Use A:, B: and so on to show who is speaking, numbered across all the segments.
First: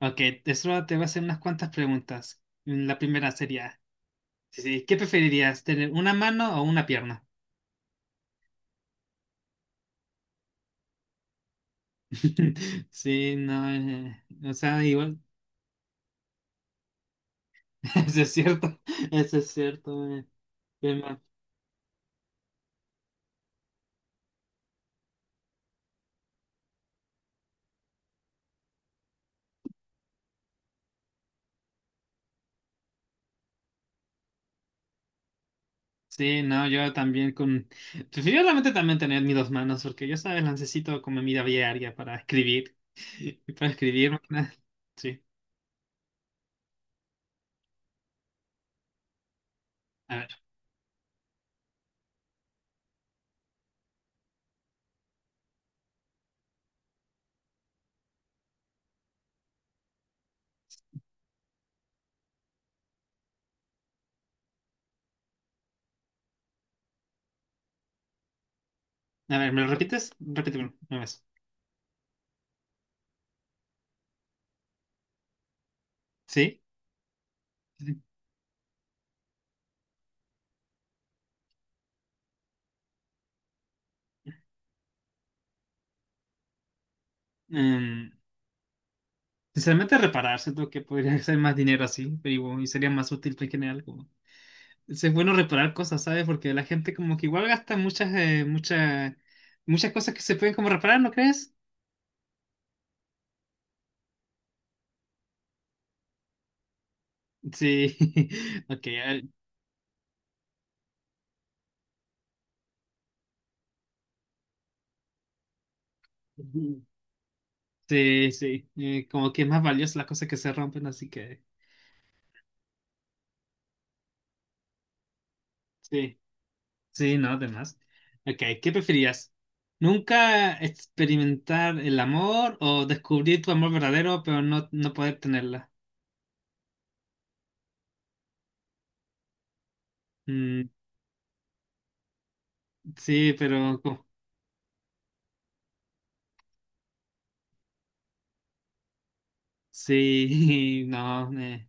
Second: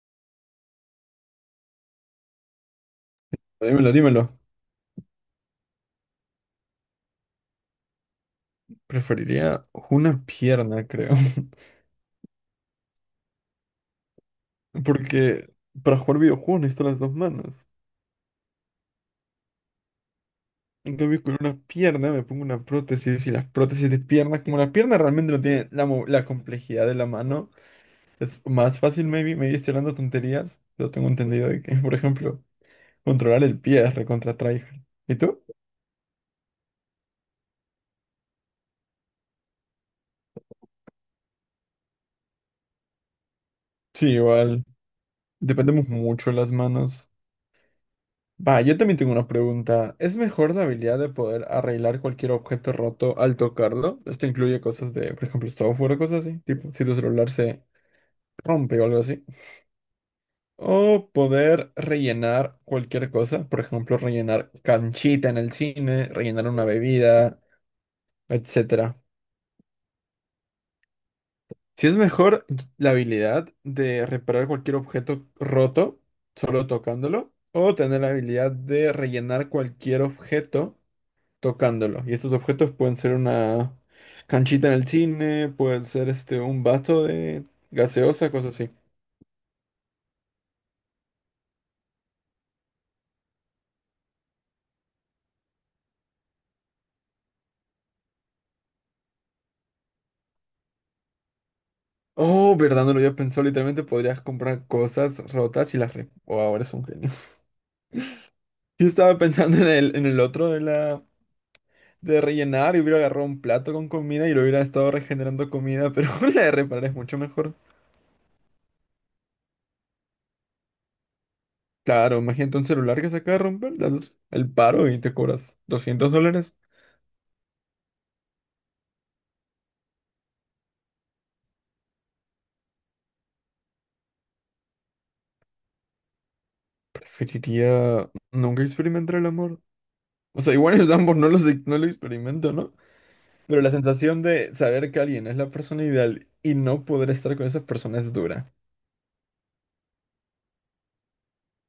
A: Ok, eso te voy a hacer unas cuantas preguntas. La primera sería,
B: Dímelo, dímelo.
A: sí, sí, ¿qué preferirías, tener una mano o una pierna?
B: Preferiría una pierna, creo.
A: Sí, no, o sea, igual,
B: Porque para jugar videojuegos necesito las dos manos.
A: eso es cierto, eso es cierto.
B: En
A: Pero-
B: cambio, con una pierna me pongo una prótesis y las prótesis de piernas, como la pierna realmente no tiene la complejidad de la mano, es más fácil, maybe. Me estoy hablando tonterías, pero tengo entendido de que, por ejemplo, controlar el pie es recontra tryhard. ¿Y tú?
A: Sí, no, yo también preferiblemente también tener mis dos manos, porque yo, sabes, las necesito como en mi vida diaria para escribir, para
B: Sí,
A: escribir, más que nada.
B: igual.
A: Sí,
B: Dependemos mucho de las manos. Va, yo también tengo una pregunta.
A: a
B: ¿Es
A: ver,
B: mejor la habilidad de poder arreglar cualquier objeto roto al tocarlo? Esto incluye cosas de, por ejemplo, software o cosas así, tipo si tu celular se rompe o algo así. O poder rellenar cualquier cosa, por ejemplo, rellenar canchita en el cine, rellenar una bebida, etcétera.
A: a ver, ¿me lo repites? Repíteme una vez.
B: Si es mejor la habilidad de reparar cualquier objeto roto
A: ¿Sí?
B: solo tocándolo, o tener la habilidad de rellenar cualquier objeto tocándolo. Y estos objetos pueden ser una canchita en el cine, pueden ser un vaso de
A: Mm.
B: gaseosa, cosas así.
A: Sinceramente, reparar, siento que podría ser más dinero así, pero igual, y sería más útil en general. Como... Es bueno reparar cosas, ¿sabes? Porque la gente como que igual gasta muchas, muchas, muchas cosas que se pueden como reparar, ¿no crees?
B: Oh, verdad, no lo había pensado. Literalmente podrías comprar cosas rotas y Oh, ahora es un genio.
A: Sí, ok.
B: Yo estaba pensando en el otro de rellenar y hubiera agarrado un plato con comida y lo hubiera estado regenerando comida, pero la de reparar es mucho mejor.
A: Sí, sí, como que es más valiosa las cosas que se rompen, así que
B: Claro, imagínate un celular que se acaba de romper, le haces el paro y te cobras doscientos
A: sí,
B: dólares.
A: sí, no, además. Ok, ¿qué preferías? ¿Nunca experimentar el amor o descubrir tu amor verdadero pero no, no poder tenerla?
B: Preferiría nunca experimentar el amor. O sea,
A: Mm,
B: igual ellos ambos no lo experimento, ¿no?
A: sí,
B: Pero la
A: pero...
B: sensación de saber que alguien es la persona ideal y no poder estar con esa persona es dura.
A: Sí, no, me...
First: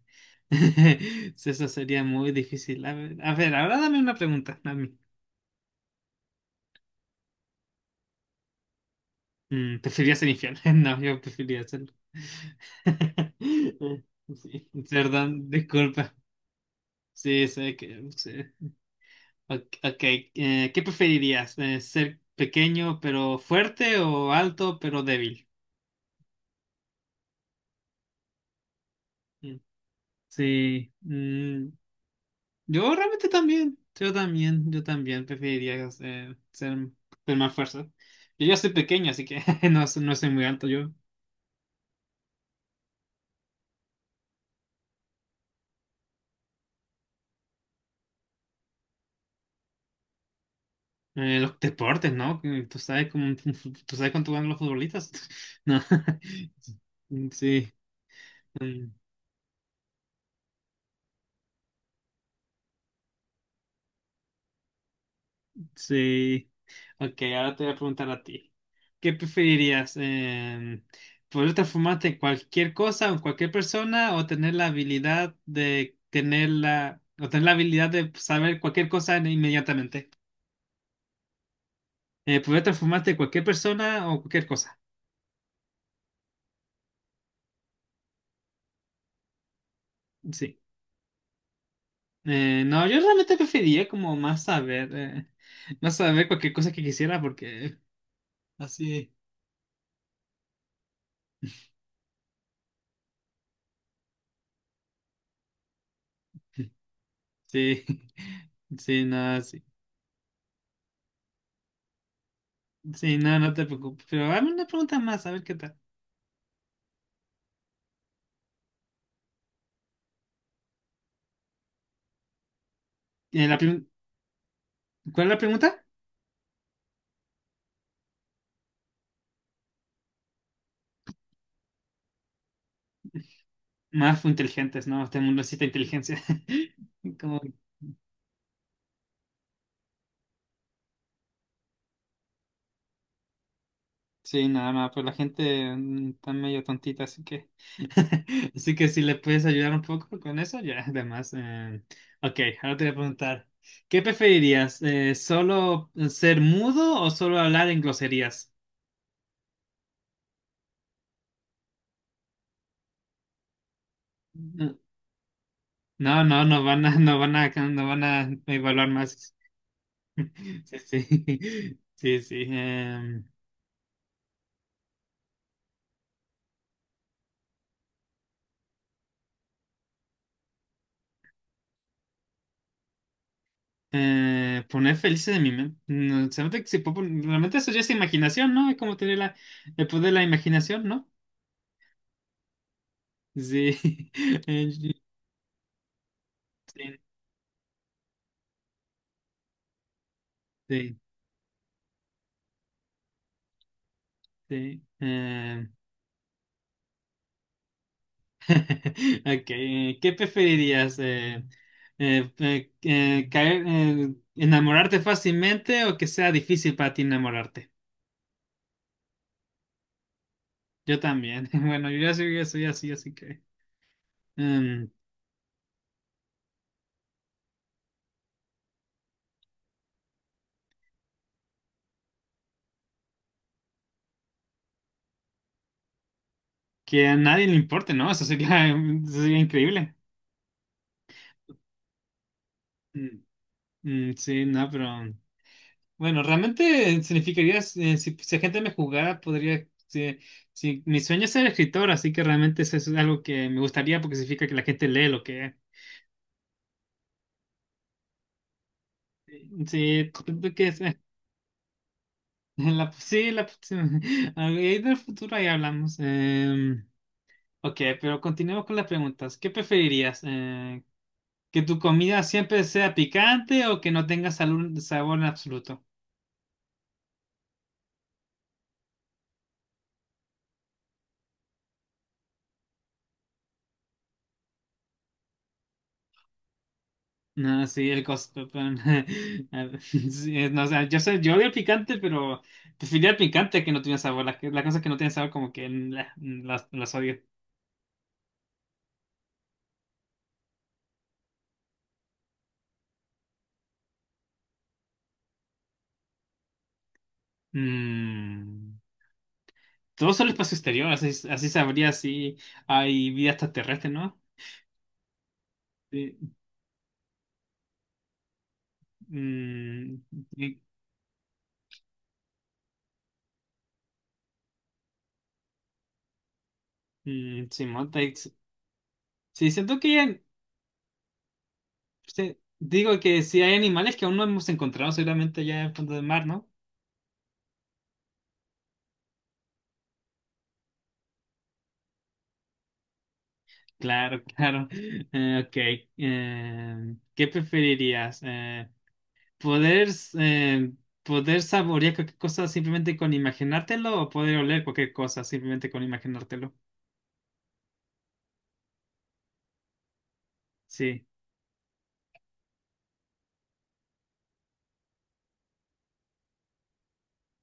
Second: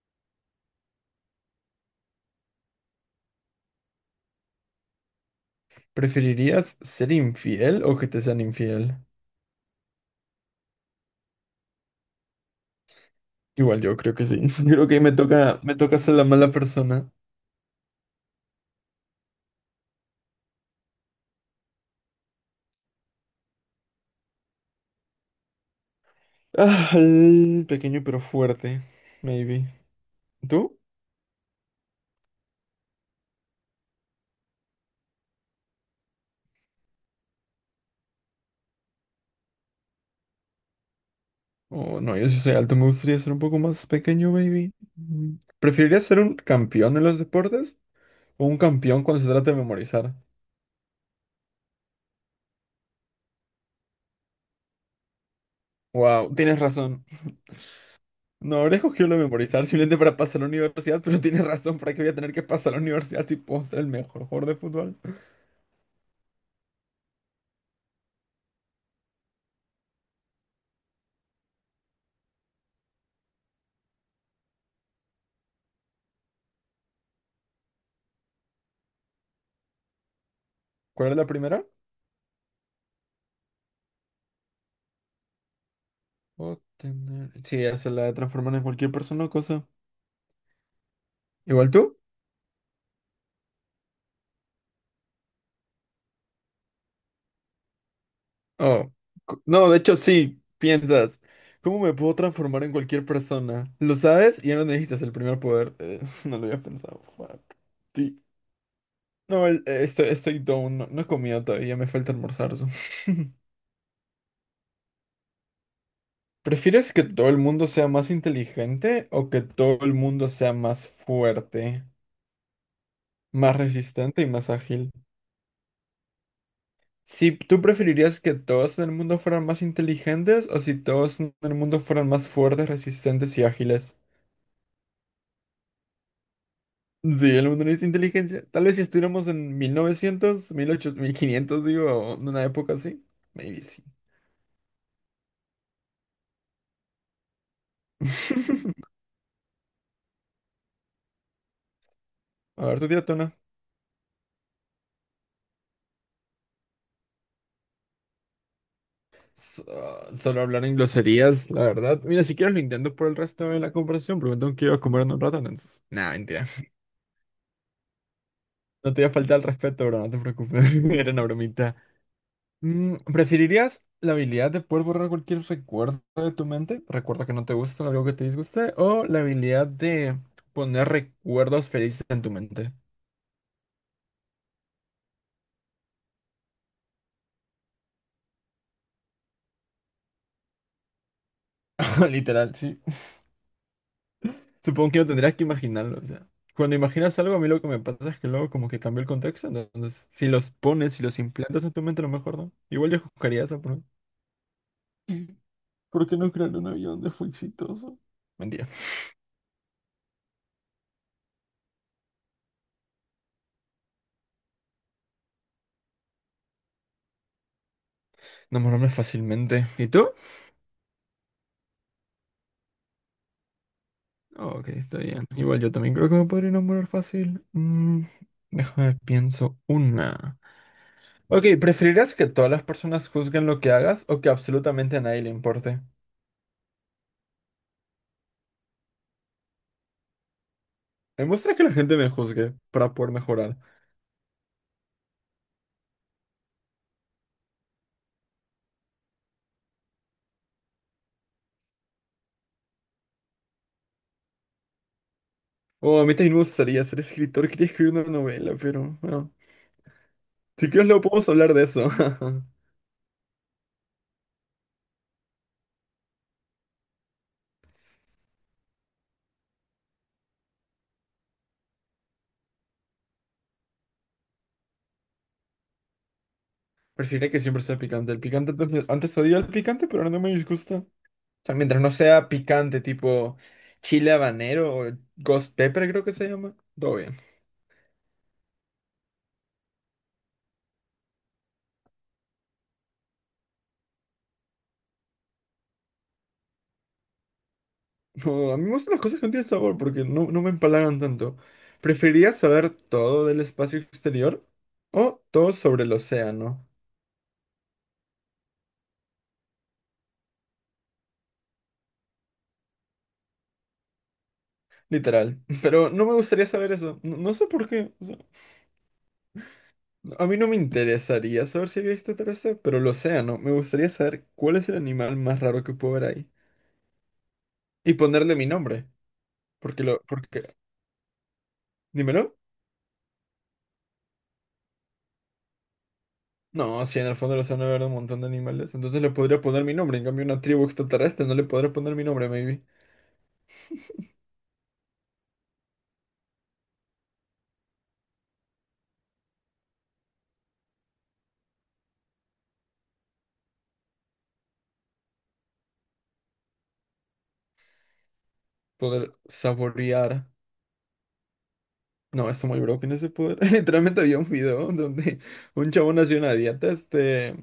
A: Eso sería muy difícil. A ver, ahora dame una pregunta a mí.
B: ¿Preferirías ser infiel o que te sean infiel?
A: Mm, ¿preferirías ser infierno? No, yo preferiría hacerlo.
B: Igual yo creo que sí.
A: Sí,
B: Creo que ahí me
A: perdón,
B: toca, me toca
A: disculpa.
B: ser la mala persona.
A: Sí, sé que... sí. Ok, ok, ¿qué preferirías? ¿Ser pequeño pero fuerte o alto pero débil?
B: Ah, el pequeño pero fuerte.
A: Mm.
B: Maybe. ¿Tú?
A: Sí, mm. Yo realmente también, yo también preferiría eh, ser, ser más fuerza. Yo ya soy pequeño, así que no, no soy muy alto yo.
B: Oh, no, yo sí soy alto. Me gustaría ser un poco más pequeño, baby. Mm. ¿Preferirías ser un campeón en los deportes o un campeón cuando se trata de memorizar?
A: Los deportes, ¿no? Que tú sabes cómo, tú sabes cuánto ganan los futbolistas. No.
B: Wow, tienes razón.
A: Sí.
B: No, habré
A: Mm.
B: escogido lo de memorizar simplemente para pasar a la universidad, pero tienes razón, ¿para qué voy a tener que pasar a la universidad si puedo ser el mejor jugador de fútbol?
A: Sí. Ok, ahora te voy a preguntar a ti. ¿Qué preferirías? ¿Poder transformarte en cualquier cosa o en cualquier persona o tener la habilidad de saber cualquier cosa inmediatamente?
B: ¿Cuál era la primera?
A: ¿Poder transformarte en cualquier persona o cualquier cosa?
B: Sí, hacer la de transformar en cualquier persona o cosa.
A: Sí.
B: ¿Igual tú?
A: No, yo realmente preferiría como más saber cualquier cosa que quisiera porque
B: Oh.
A: así,
B: No, de hecho sí, piensas. ¿Cómo me puedo transformar en cualquier persona? ¿Lo sabes? Y ya no necesitas el primer poder. No lo había pensado. Fuck.
A: sí,
B: Sí.
A: sí, no,
B: No,
A: sí.
B: estoy down. No, no he comido todavía, me falta almorzar. So.
A: Sí, no, no te preocupes. Pero dame una pregunta más, a ver qué tal.
B: ¿Prefieres que todo el mundo sea más inteligente o que todo el mundo sea más fuerte,
A: Eh,
B: más
A: la prim-
B: resistente y más ágil?
A: ¿Cuál es la pregunta?
B: Si tú preferirías que todos en el mundo fueran más inteligentes o si todos en el mundo fueran más fuertes, resistentes y ágiles.
A: Más inteligentes, ¿no? Este mundo necesita inteligencia.
B: Sí,
A: Como-
B: el mundo necesita inteligencia. Tal vez si estuviéramos en 1900, 1500, digo, en una época así. Maybe sí.
A: Sí, nada más, pues la gente está medio tontita, así que... Así que si le puedes ayudar un poco con eso, ya, además. Ok,
B: A
A: ahora
B: ver,
A: te
B: tú
A: voy a
B: tírate una.
A: preguntar, ¿qué preferirías? ¿Solo ser mudo o solo hablar en groserías?
B: So- solo hablar en groserías, la verdad. Mira, si quieres lo intento por el resto de la conversación, porque me tengo que ir
A: No,
B: a comer en un rato, entonces. Nah,
A: no,
B: mentira.
A: no van a evaluar
B: No te voy a
A: más.
B: faltar el respeto, bro, no te preocupes.
A: Sí,
B: Era una bromita.
A: sí, sí, sí.
B: ¿Preferirías la habilidad de poder borrar cualquier recuerdo de tu mente? Recuerdo que no te gusta, algo que te disguste, o la habilidad de poner recuerdos felices en tu mente.
A: Poner felices de mi mente. No, se nota que se puede realmente eso ya es imaginación, ¿no? Es como tener la, el poder de la imaginación, ¿no?
B: Literal, sí.
A: Sí.
B: Supongo
A: Sí,
B: que no tendrías que imaginarlo, o sea. Cuando imaginas algo, a mí lo que me pasa es que luego como que cambió el contexto, ¿no? Entonces
A: sí,
B: si los implantas en tu mente, a lo mejor no. Igual yo escogería esa, pero.
A: sí.
B: Mm.
A: Eh.
B: ¿Por qué no crear un avión donde fue exitoso?
A: Ok,
B: Mentira.
A: ¿qué preferirías? ¿Enamorarte fácilmente o que sea difícil para ti enamorarte?
B: Enamorarme fácilmente. ¿Y tú?
A: Yo también. Bueno, ya soy así, así que...
B: Ok,
A: em,
B: está bien. Igual yo también creo que me podría enamorar fácil. Déjame pienso una. Ok, ¿preferirás que todas las personas juzguen lo que hagas o que absolutamente a nadie le importe?
A: que a nadie le importe, ¿no? Eso sería, eso sería increíble.
B: Me gusta que la gente me juzgue para poder
A: Mm.
B: mejorar.
A: Mm, sí, no, pero bueno, realmente significaría, si la gente me jugara, podría, sí, sí, mi sueño es ser escritor, así que realmente eso es algo que me gustaría porque significa que la gente lee lo que...
B: Oh, a mí también me gustaría ser escritor, quería escribir una novela, pero bueno.
A: Sí, creo que
B: Si
A: es,
B: quieres luego podemos hablar de eso.
A: sí, sí, ahí del futuro ahí hablamos. Em, ok, pero continuemos con las preguntas. ¿Qué preferirías? ¿Que tu comida siempre sea picante o que no tenga sabor en absoluto?
B: Preferiría que siempre sea picante. El picante antes, antes odiaba el picante, pero ahora no me disgusta. O sea, mientras no sea picante, tipo chile habanero o ghost pepper creo que se llama. Todo bien.
A: No, sí, el costo. Pan. Ah, sí, no, o sea, yo sé, yo odio el picante, pero prefería el picante que no tiene sabor. Las cosas que no tienen sabor, como que las odio.
B: No, a mí me gustan las cosas que no tienen sabor porque no me empalagan tanto. ¿Preferiría saber todo del espacio exterior o todo sobre el océano?
A: Mm, todo solo espacio exterior, así, así sabría si hay vida extraterrestre, ¿no?
B: Literal. Pero no me
A: Sí,
B: gustaría saber eso. No, no sé por qué.
A: mm.
B: A mí no me
A: y-
B: interesaría saber si había extraterrestre, pero lo sea, ¿no? Me gustaría saber cuál es el animal más raro que puedo ver ahí.
A: sí,
B: Y
A: monta
B: ponerle mi nombre.
A: sí, siento
B: Porque
A: que
B: lo. Porque. Dímelo.
A: sí, digo que si hay animales que aún no hemos encontrado, seguramente ya en el fondo del mar, ¿no?
B: No, si en el fondo del océano habrá un montón de animales. Entonces le podría poner mi nombre. En cambio, una tribu extraterrestre no le podría poner mi nombre, maybe.
A: Claro, claro. Ok. ¿Qué preferirías? ¿Poder, eh, ¿poder saborear cualquier cosa simplemente con imaginártelo o poder oler cualquier cosa simplemente con imaginártelo?
B: Poder saborear.
A: Sí.
B: No, está muy broken ese poder. Literalmente había un video donde un chabón hacía una dieta,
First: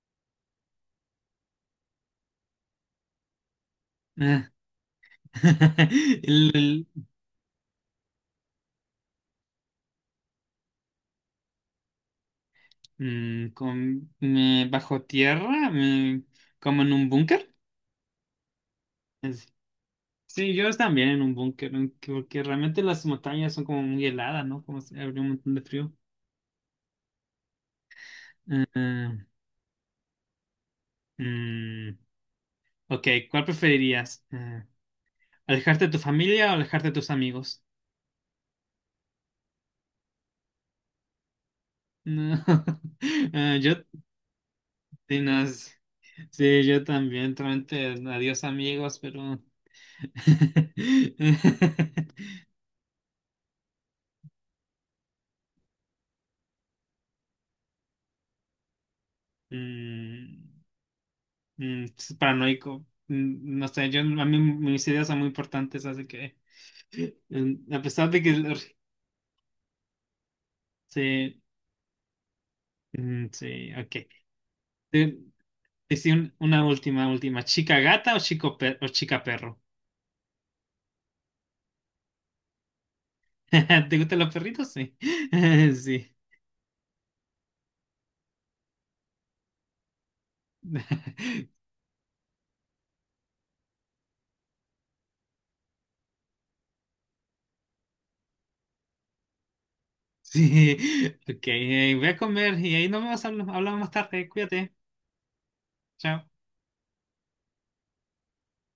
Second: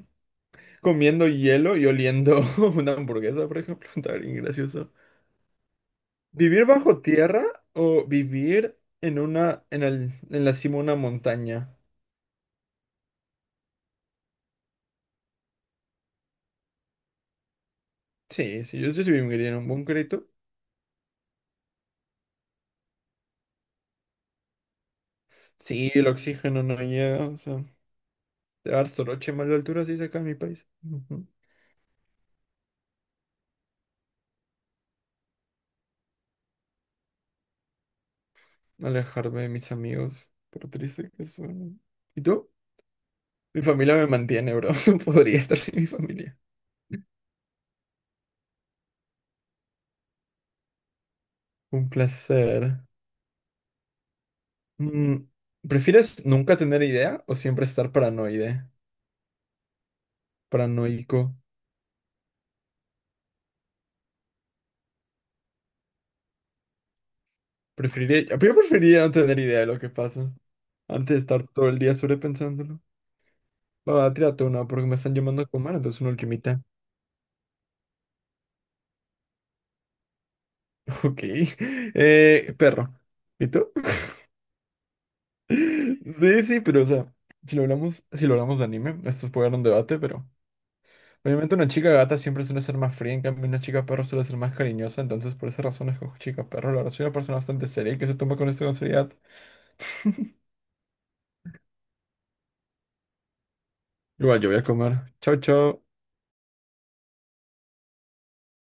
B: comiendo hielo y oliendo una hamburguesa, por ejemplo. Está bien
A: Ah.
B: gracioso.
A: El-
B: ¿Vivir
A: el-
B: bajo tierra o vivir en la cima de una montaña?
A: mm, bajo tierra, como en un búnker.
B: Sí, sí, yo sí
A: Es-
B: viviría en un búnker.
A: Sí, yo también en un búnker, porque realmente las montañas son como muy heladas, ¿no? Como si habría un montón de
B: Sí,
A: frío.
B: el oxígeno no llega, o sea, te dar
A: Eh,
B: soroche mal de altura, sí, acá en mi país. Ujú.
A: mm. Ok, ¿cuál preferirías? ¿Alejarte de tu familia o alejarte de tus amigos?
B: Alejarme de mis amigos, por triste que suene. ¿Y
A: No.
B: tú? Mi
A: Yo,
B: familia me mantiene, bro, no
A: sí,
B: podría
A: no,
B: estar
A: es-
B: sin mi familia.
A: sí, yo también, realmente, adiós amigos, pero...
B: Un placer. Mm, ¿Prefieres nunca tener idea o siempre estar paranoide?
A: Mm,
B: Paranoico.
A: mm, es paranoico. Mm, no sé, yo, a mí mis ideas son muy importantes, así que... mm, a pesar de
B: Preferiría, yo
A: que...
B: preferiría no tener idea de lo que pasa. Antes de
A: Sí,
B: estar todo el día sobrepensándolo.
A: mm, sí,
B: Va,
A: ok.
B: va, tírate una porque me están
A: Te-
B: llamando a comer,
A: te
B: entonces una
A: hice
B: ultimita.
A: una última, última. ¿Chica gata o chica perro?
B: Ok. Perro. ¿Y tú?
A: ¿Te gustan los perritos? Sí. Sí.
B: Sí, sí, pero o sea, si lo hablamos de anime, esto puede dar un debate, pero obviamente una chica gata siempre suele ser más fría, en cambio una chica perro suele ser más cariñosa, entonces por esa razón escojo chica perro. La verdad soy una persona bastante seria y que se toma con esto con seriedad.
A: Sí. Ok, voy a comer y ahí nos vemos, hablamos más tarde.
B: Igual yo voy a
A: Cuídate.
B: comer. Chao, chao.
A: Chao.